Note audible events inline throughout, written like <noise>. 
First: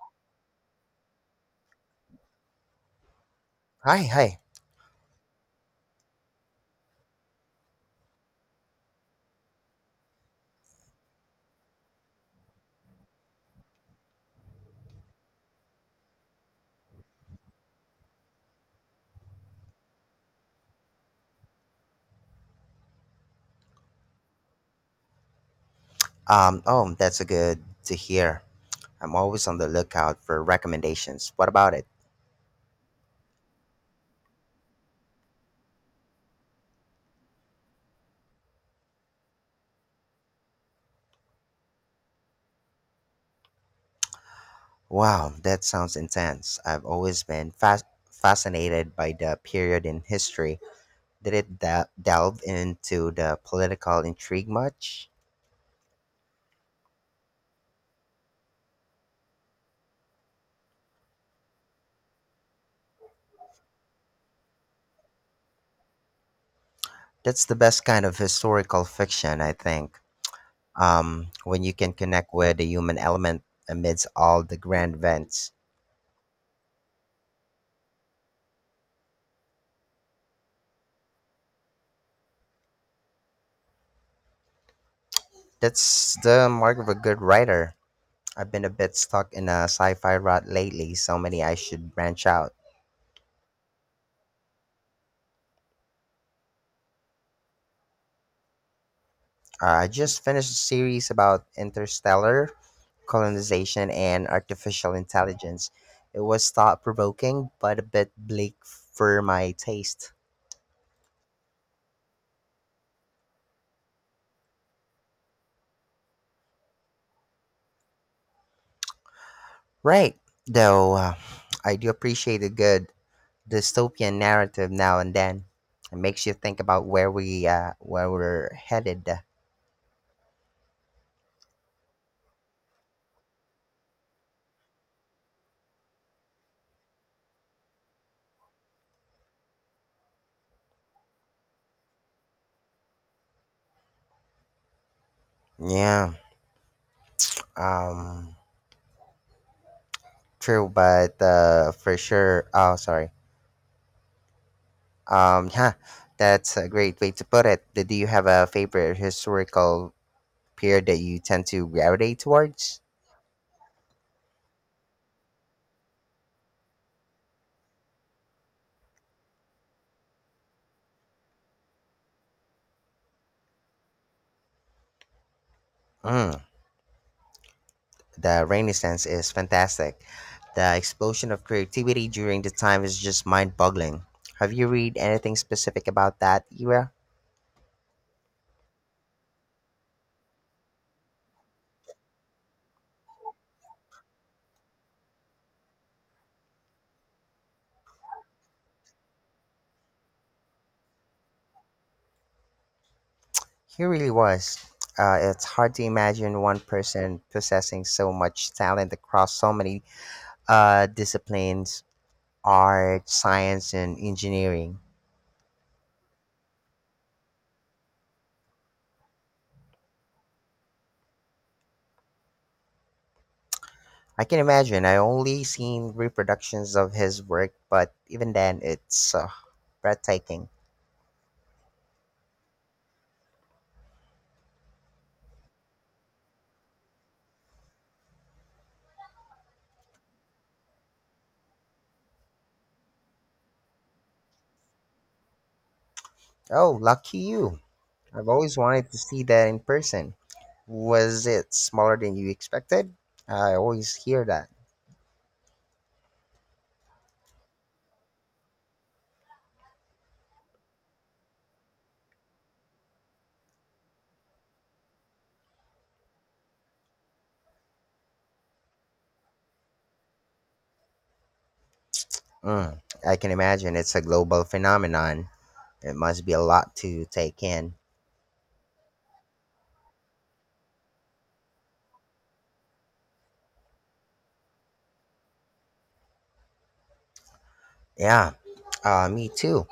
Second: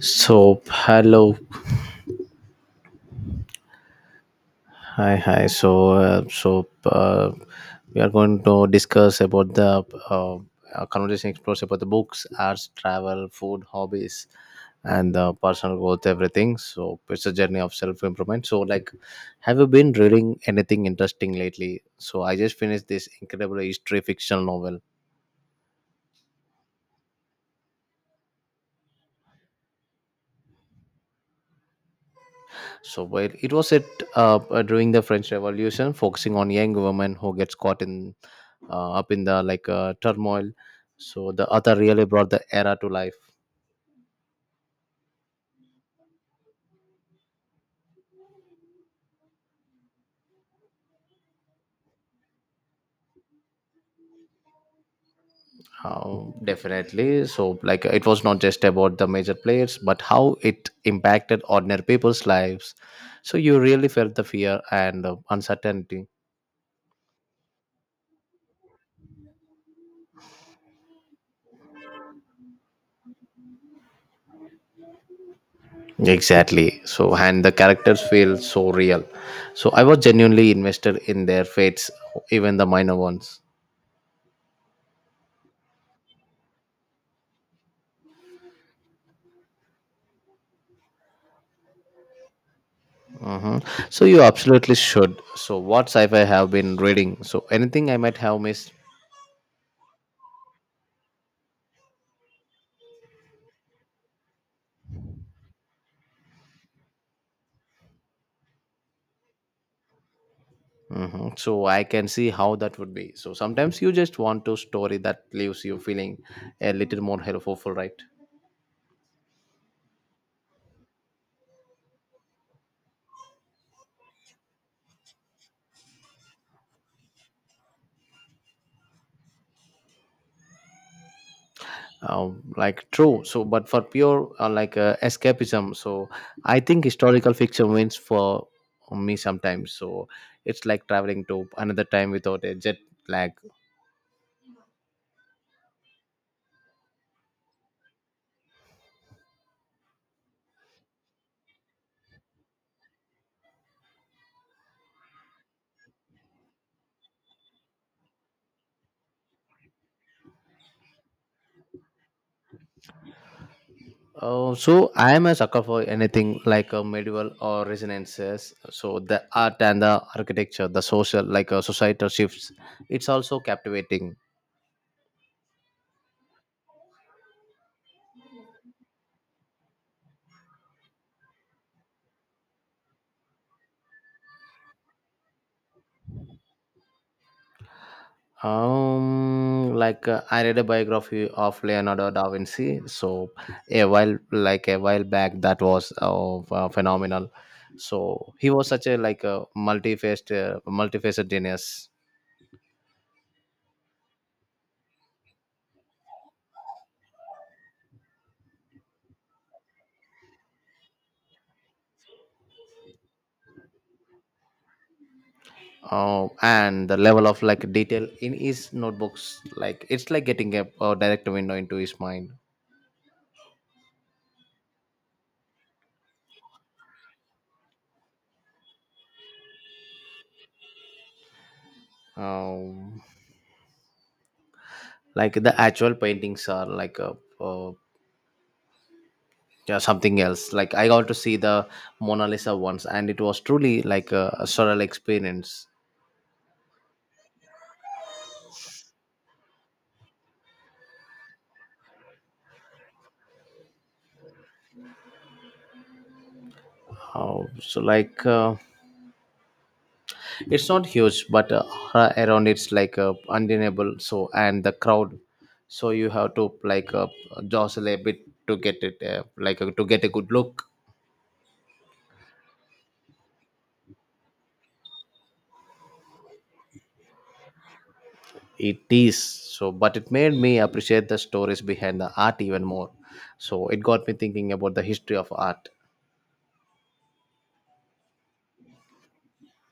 So hello, Hi, hi. hi. We are going to discuss about the uh, our conversation explores about the books, arts, travel, food, hobbies, and personal growth, everything. So it's a journey of self improvement. So like, have you been reading anything interesting lately? So I just finished this incredible history fiction novel. Oh, that's a good to hear. I'm always on the lookout for recommendations. What about it? So while it was set up during the French Revolution, focusing on young women who gets caught in up in the turmoil. So the author really brought the era to life. Wow, that sounds intense. I've always been fascinated by the period in history. Did it delve into the political intrigue much? How definitely. So like it was not just about the major players, but how it impacted ordinary people's lives. So you really felt the fear and uncertainty. That's the best kind of historical fiction, I think. When you can connect with the human element amidst all the grand events. Exactly. So and the characters feel so real. So I was genuinely invested in their fates, even the minor ones. That's the mark of a good writer. I've been a bit stuck in a sci fi rut lately, so many I should branch out. Hmm. So you absolutely should. So what sci-fi have been reading? So anything I might have missed. I just finished a series about interstellar colonization and artificial intelligence. It was thought provoking, but a bit bleak for my taste. Hmm. So I can see how that would be. So sometimes you just want to story that leaves you feeling a little more hopeful, right? Right, though, I do appreciate a good dystopian narrative now and then. It makes you think about where we're headed. Like true. So but for pure escapism. So I think historical fiction wins for me sometimes. So it's like traveling to another time without a jet lag. Yeah. Um. True, but for sure. Oh, sorry. Yeah, that's a great way to put it. Do you have a favorite historical peer that you tend to gravitate towards? Oh, so I am a sucker for anything like a medieval or resonances. So the art and the architecture, the social, societal shifts, it's also captivating. Mm, the Renaissance is fantastic. The explosion of creativity during the time is just mind boggling. Have you read anything specific about that era? I read a biography of Leonardo da Vinci. So a while, like a while back, that was phenomenal. So he was such a like a multifaceted genius. He really was. It's hard to imagine one person possessing so much talent across so many disciplines art, science, and engineering. And the level of like detail in his notebooks, like it's like getting a direct window into his mind. I can imagine. I only seen reproductions of his work, but even then, it's breathtaking. um, like the actual paintings are like uh yeah, something else. Like I got to see the Mona Lisa once and it was truly like a surreal experience. Oh, lucky you. I've always wanted to see that in person. Was it smaller than you expected? I always hear that. uh, so like uh, it's not huge, but around, it's undeniable. So and the crowd, so you have to jostle a bit to get it, to get a good look. Mm, I can imagine it's a global phenomenon. It must be a lot to take in. It is, so but it made me appreciate the stories behind the art even more. So it got me thinking about the history of art. Yeah, me too.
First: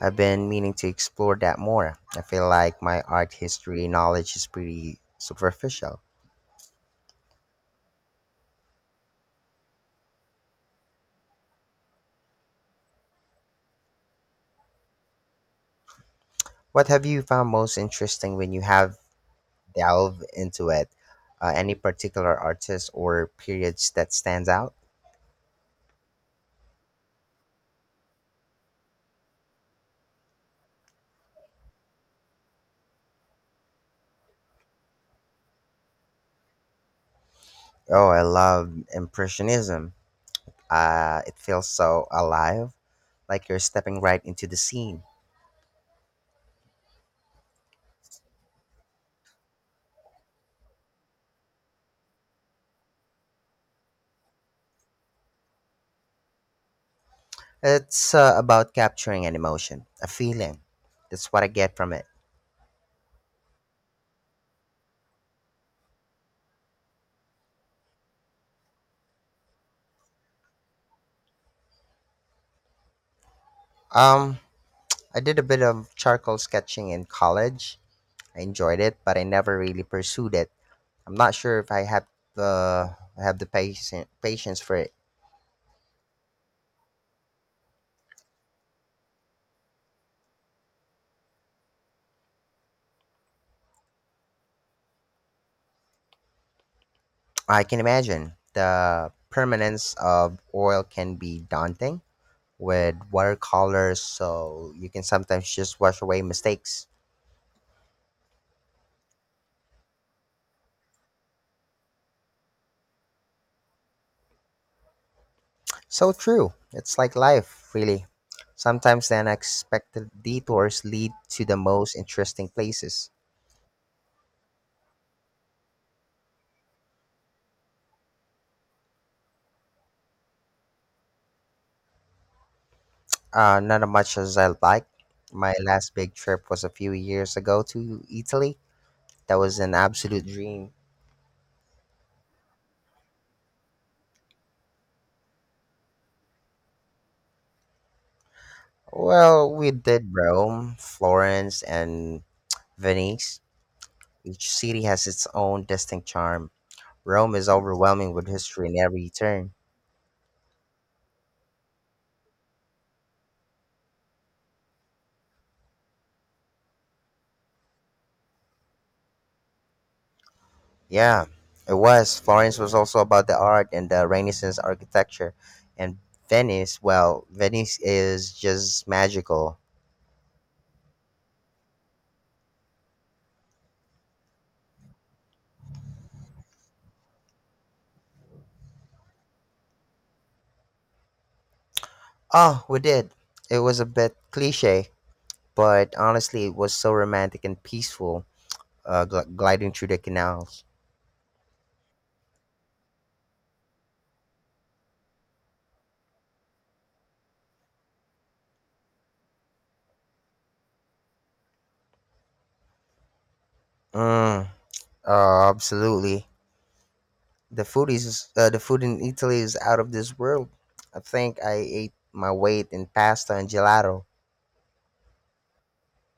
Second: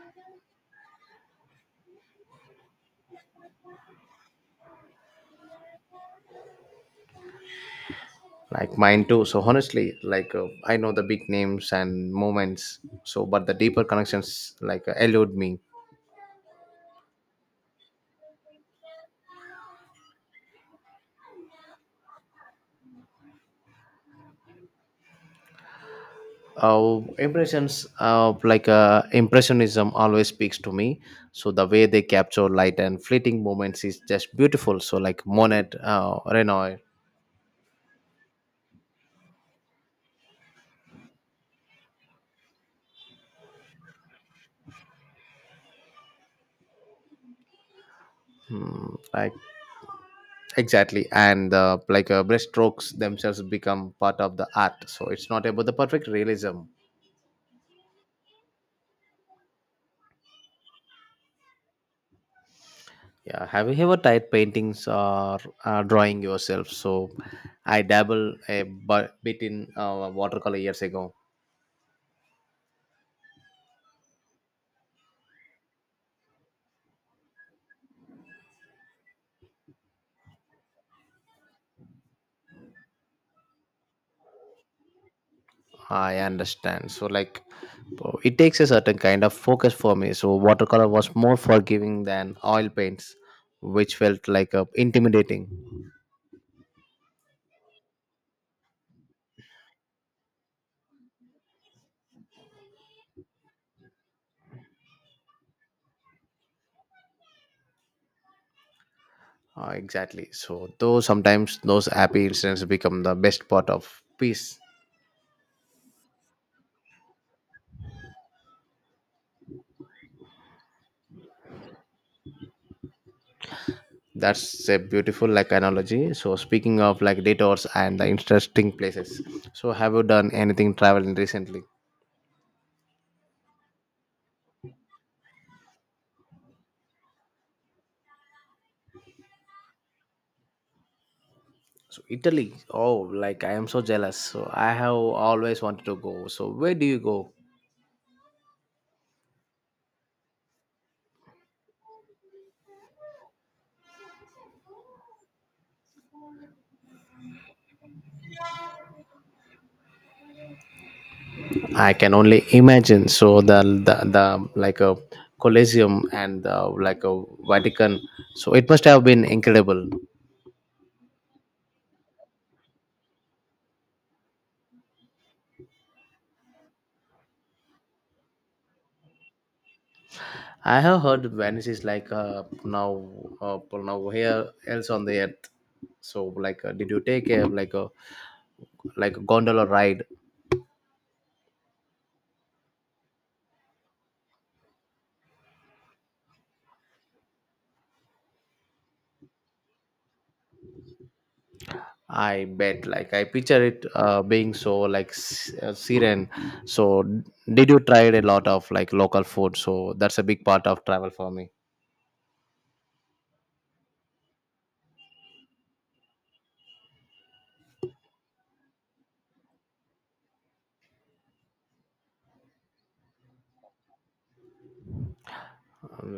I've been meaning to explore that more. I feel like my art history knowledge is pretty superficial. Like mine too. So honestly, I know the big names and moments, so but the deeper connections elude me. What have you found most interesting when you have delved into it? Any particular artist or periods that stands out? Impressions like Impressionism always speaks to me. So the way they capture light and fleeting moments is just beautiful. So like Monet, Renoir. Oh, I love Impressionism. It feels so alive, like you're stepping right into the scene. Like exactly. And brushstrokes themselves become part of the art. So it's not about the perfect realism. It's about capturing an emotion, a feeling. That's what I get from it. Yeah, have you ever tried paintings or drawing yourself? So I dabble bit in watercolor years ago. Um, I did a bit of charcoal sketching in college. I enjoyed it, but I never really pursued it. I'm not sure if I have the I have the patience for it. I understand. So like, oh, it takes a certain kind of focus for me. So watercolor was more forgiving than oil paints, which felt intimidating. I can imagine the permanence of oil can be daunting with watercolors, so you can sometimes just wash away mistakes. Exactly. So though sometimes those happy incidents become the best part of peace. So true. It's like life, really. Sometimes the unexpected detours lead to the most interesting places. That's a beautiful like analogy. So speaking of like detours and the interesting places, so have you done anything traveling recently? Not as much as I like. My last big trip was a few years ago to Italy. That was an absolute dream. So Italy, oh, like I am so jealous. So I have always wanted to go. So where do you go? Well, we did Rome, Florence, and Venice. Each city has its own distinct charm. Rome is overwhelming with history in every turn. I can only imagine. So the like a Colosseum and the, like a Vatican, so it must have been incredible. Yeah, it was. Florence was also about the art and the Renaissance architecture. And Venice, well, Venice is just magical. I have heard Venice is now well, now here else on the earth. So did you take a like gondola ride? Oh, we did. It was a bit cliche, but honestly, it was so romantic and peaceful, gliding through the canals. I bet. Like I picture it being so like serene. So did you try a lot of like local food? So that's a big part of travel for me. Mm, absolutely. The food in Italy is out of this world. I think I ate my weight in pasta and gelato.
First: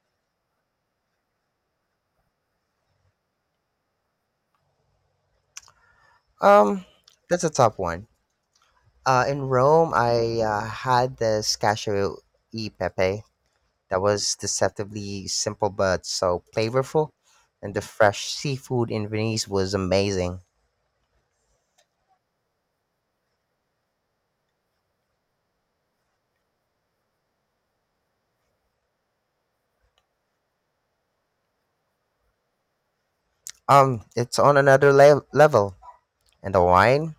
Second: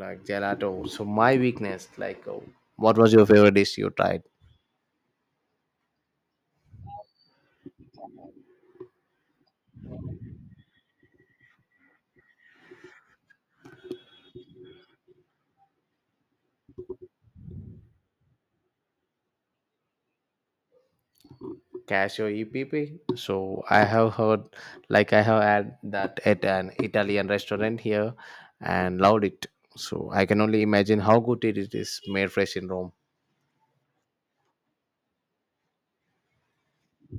Like gelato. So my weakness. What was your favorite dish you tried? Um, that's a top one. In Rome, I had the scaccio e pepe. That was deceptively simple but so flavorful, and the fresh seafood in Venice was amazing. Cashew epp. So I have heard, like I have had that at an Italian restaurant here and loved it. So I can only imagine how good it is made fresh in Rome. It's on another level. And the wine,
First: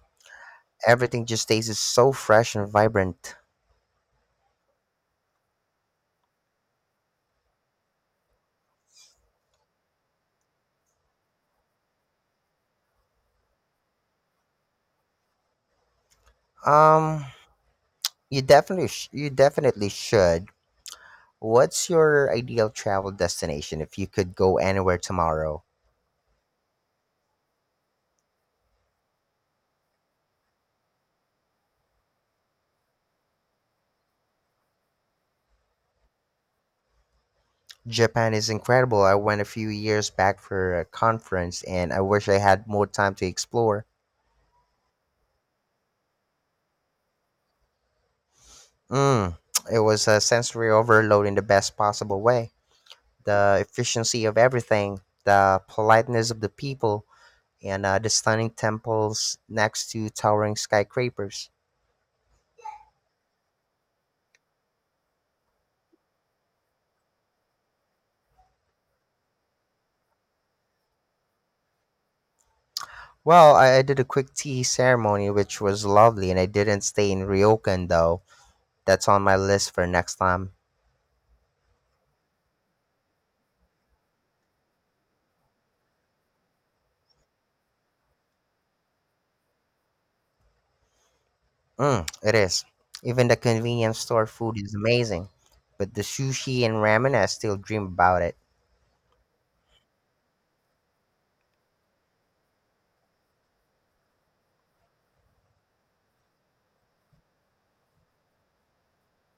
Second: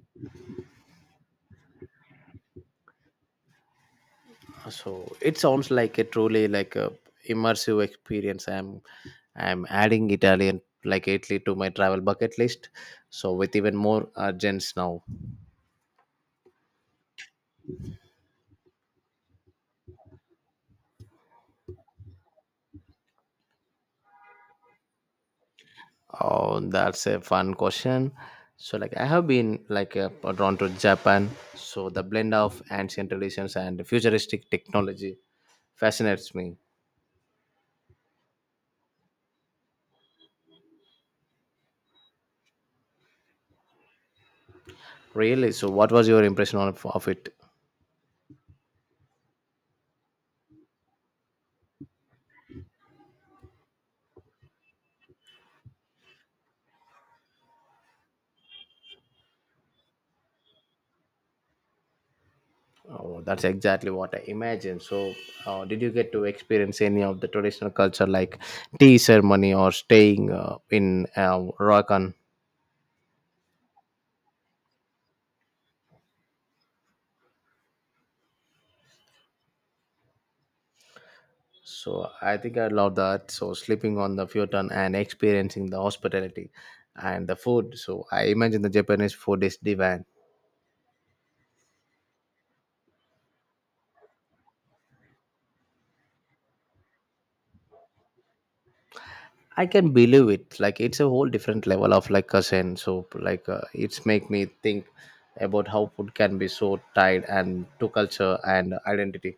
everything just tastes so fresh and vibrant. So it sounds like a truly like a immersive experience. I'm adding Italian, like Italy to my travel bucket list, so with even more urgence now. Um, you definitely you definitely should. What's your ideal travel destination if you could go anywhere tomorrow? Oh, that's a fun question. So like I have been drawn to Japan. So the blend of ancient traditions and futuristic technology fascinates me. Japan is incredible. I went a few years back for a conference and I wish I had more time to explore. Really? So what was your impression of it? Mm, <tsk> it was a sensory overload in the best possible way. The efficiency of everything, the politeness of the people, and the stunning temples next to towering skyscrapers. Oh, that's exactly what I imagined. So, did you get to experience any of the traditional culture, like tea ceremony or staying in Rakan? Well, I did a quick tea ceremony, which was lovely, and I didn't stay in Ryokan though. That's on my list for next time. So, I think I love that. So, sleeping on the futon and experiencing the hospitality and the food. So, I imagine the Japanese food is divine. Mm, it is. Even the convenience store food is amazing, but the sushi and ramen, I still dream about it. I can believe it. Like it's a whole different level of like cousin. So, it's make me think about how food can be so tied and to culture and identity.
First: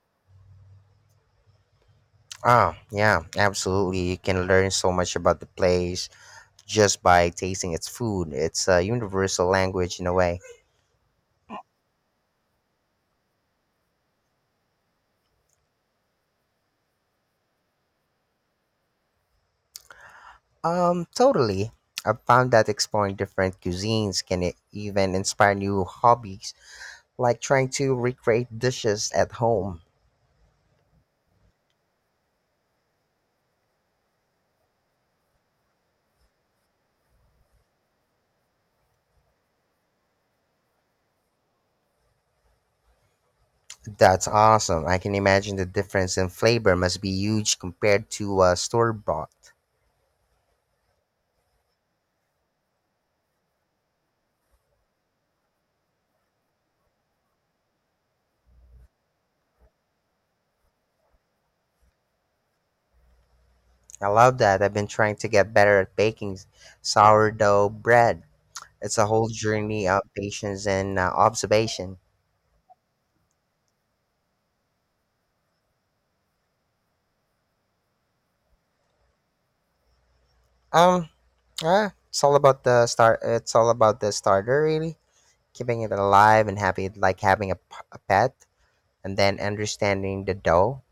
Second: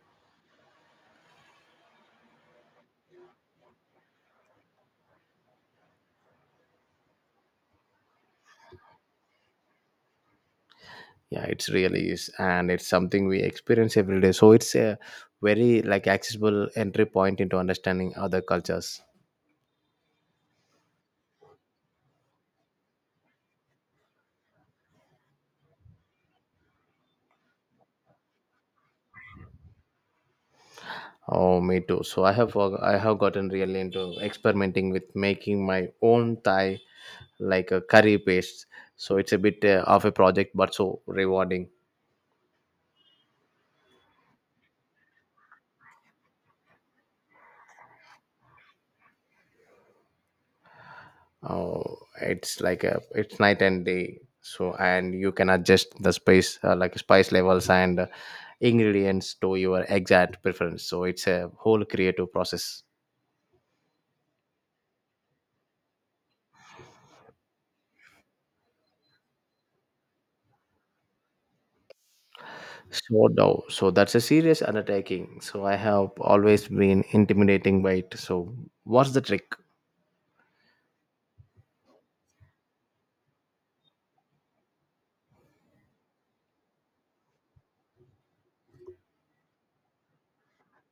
Oh, yeah, absolutely. You can learn so much about the place just by tasting its food. It's a universal language in a way. Yeah, it's really is, and it's something we experience every day. So it's a very like accessible entry point into understanding other cultures. Totally. I've found that exploring different cuisines can even inspire new hobbies, like trying to recreate dishes at home. Oh, me too. So I have gotten really into experimenting with making my own Thai like a curry paste. So it's a bit of a project, but so rewarding. That's awesome. I can imagine the difference in flavor must be huge compared to store bought. Oh, it's like a, it's night and day. So and you can adjust the space like spice levels and ingredients to your exact preference. So it's a whole creative process. I love that. I've been trying to get better at baking sourdough bread. It's a whole journey of patience and observation. So no, so that's a serious undertaking. So I have always been intimidating by it. So what's the trick? Um, yeah, It's all about the starter, really. Keeping it alive and happy, like having a pet, and then understanding the dough.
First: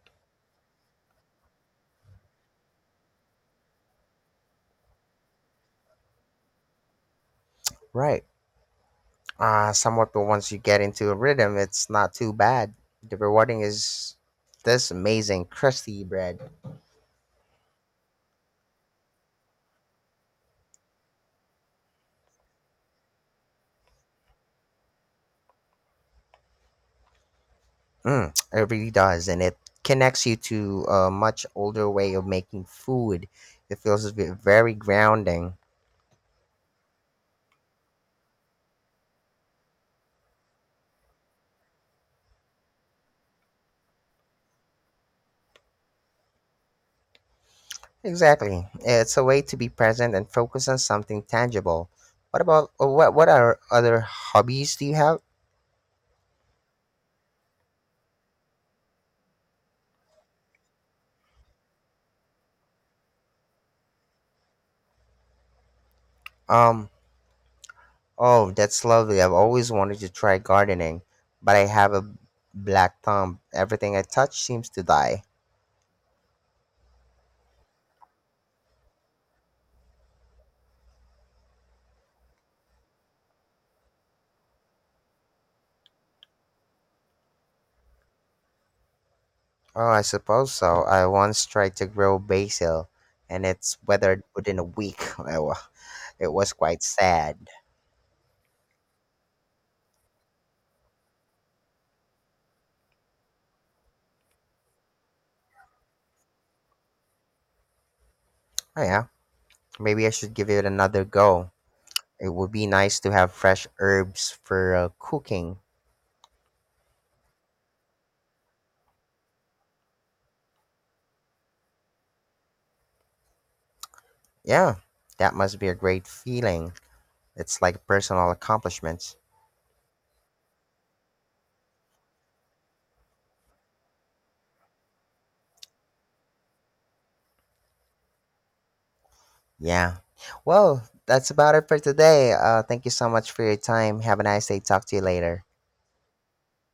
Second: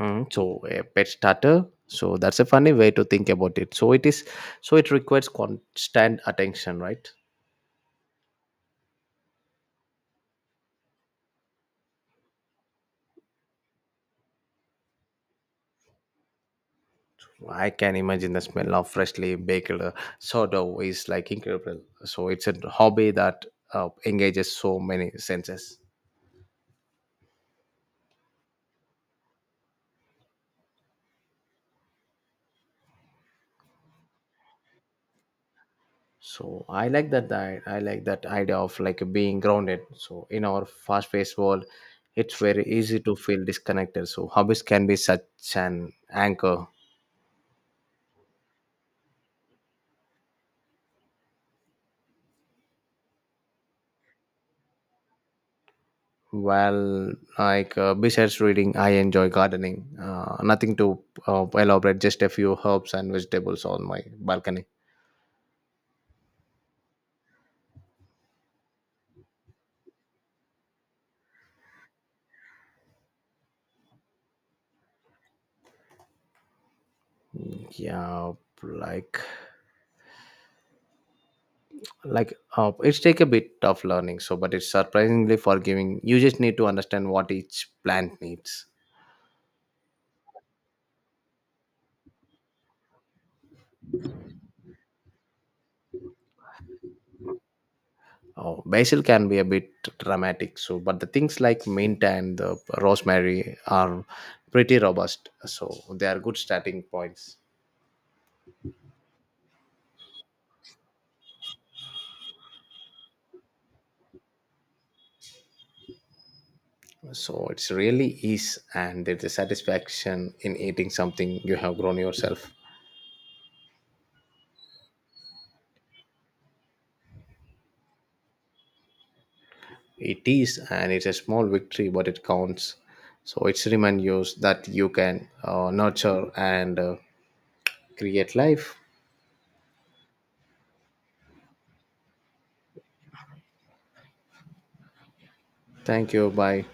Mm, so a pet starter. So that's a funny way to think about it. So it is. So it requires constant attention, right? Right. Somewhat, but once you get into a rhythm it's not too bad. The rewarding is this amazing crusty bread. I can imagine the smell of freshly baked sourdough is like incredible. So it's a hobby that engages so many senses. Mm, it really does, and it connects you to a much older way of making food. It feels a bit very grounding. So I like that, I like that idea of like being grounded. So in our fast paced world, it's very easy to feel disconnected. So hobbies can be such an anchor. Exactly, it's a way to be present and focus on something tangible. What about what are other hobbies do you have? Well, besides reading, I enjoy gardening. Nothing to elaborate, just a few herbs and vegetables on my balcony. um Oh, that's lovely. I've always wanted to try gardening, but I have a black thumb. Everything I touch seems to die. Yeah, like it's take a bit of learning. So, but it's surprisingly forgiving. You just need to understand what each plant needs. Oh, I suppose so. I once tried to grow basil, and it's withered within a week. <laughs> Well, it was quite sad. Oh, basil can be a bit dramatic. So, but the things like mint and the rosemary are pretty robust. So they are good starting points. Oh, yeah. Maybe I should give it another go. It would be nice to have fresh herbs for cooking. So it's really ease and there's a satisfaction in eating something you have grown yourself. Yeah, that must be a great feeling. It's like personal accomplishments. It is, and it's a small victory, but it counts. So it's remind you that you can nurture and create life. Yeah. Well, that's about it for today. Thank you so much for your time. Have a nice day. Talk to you later. Thank you. Bye.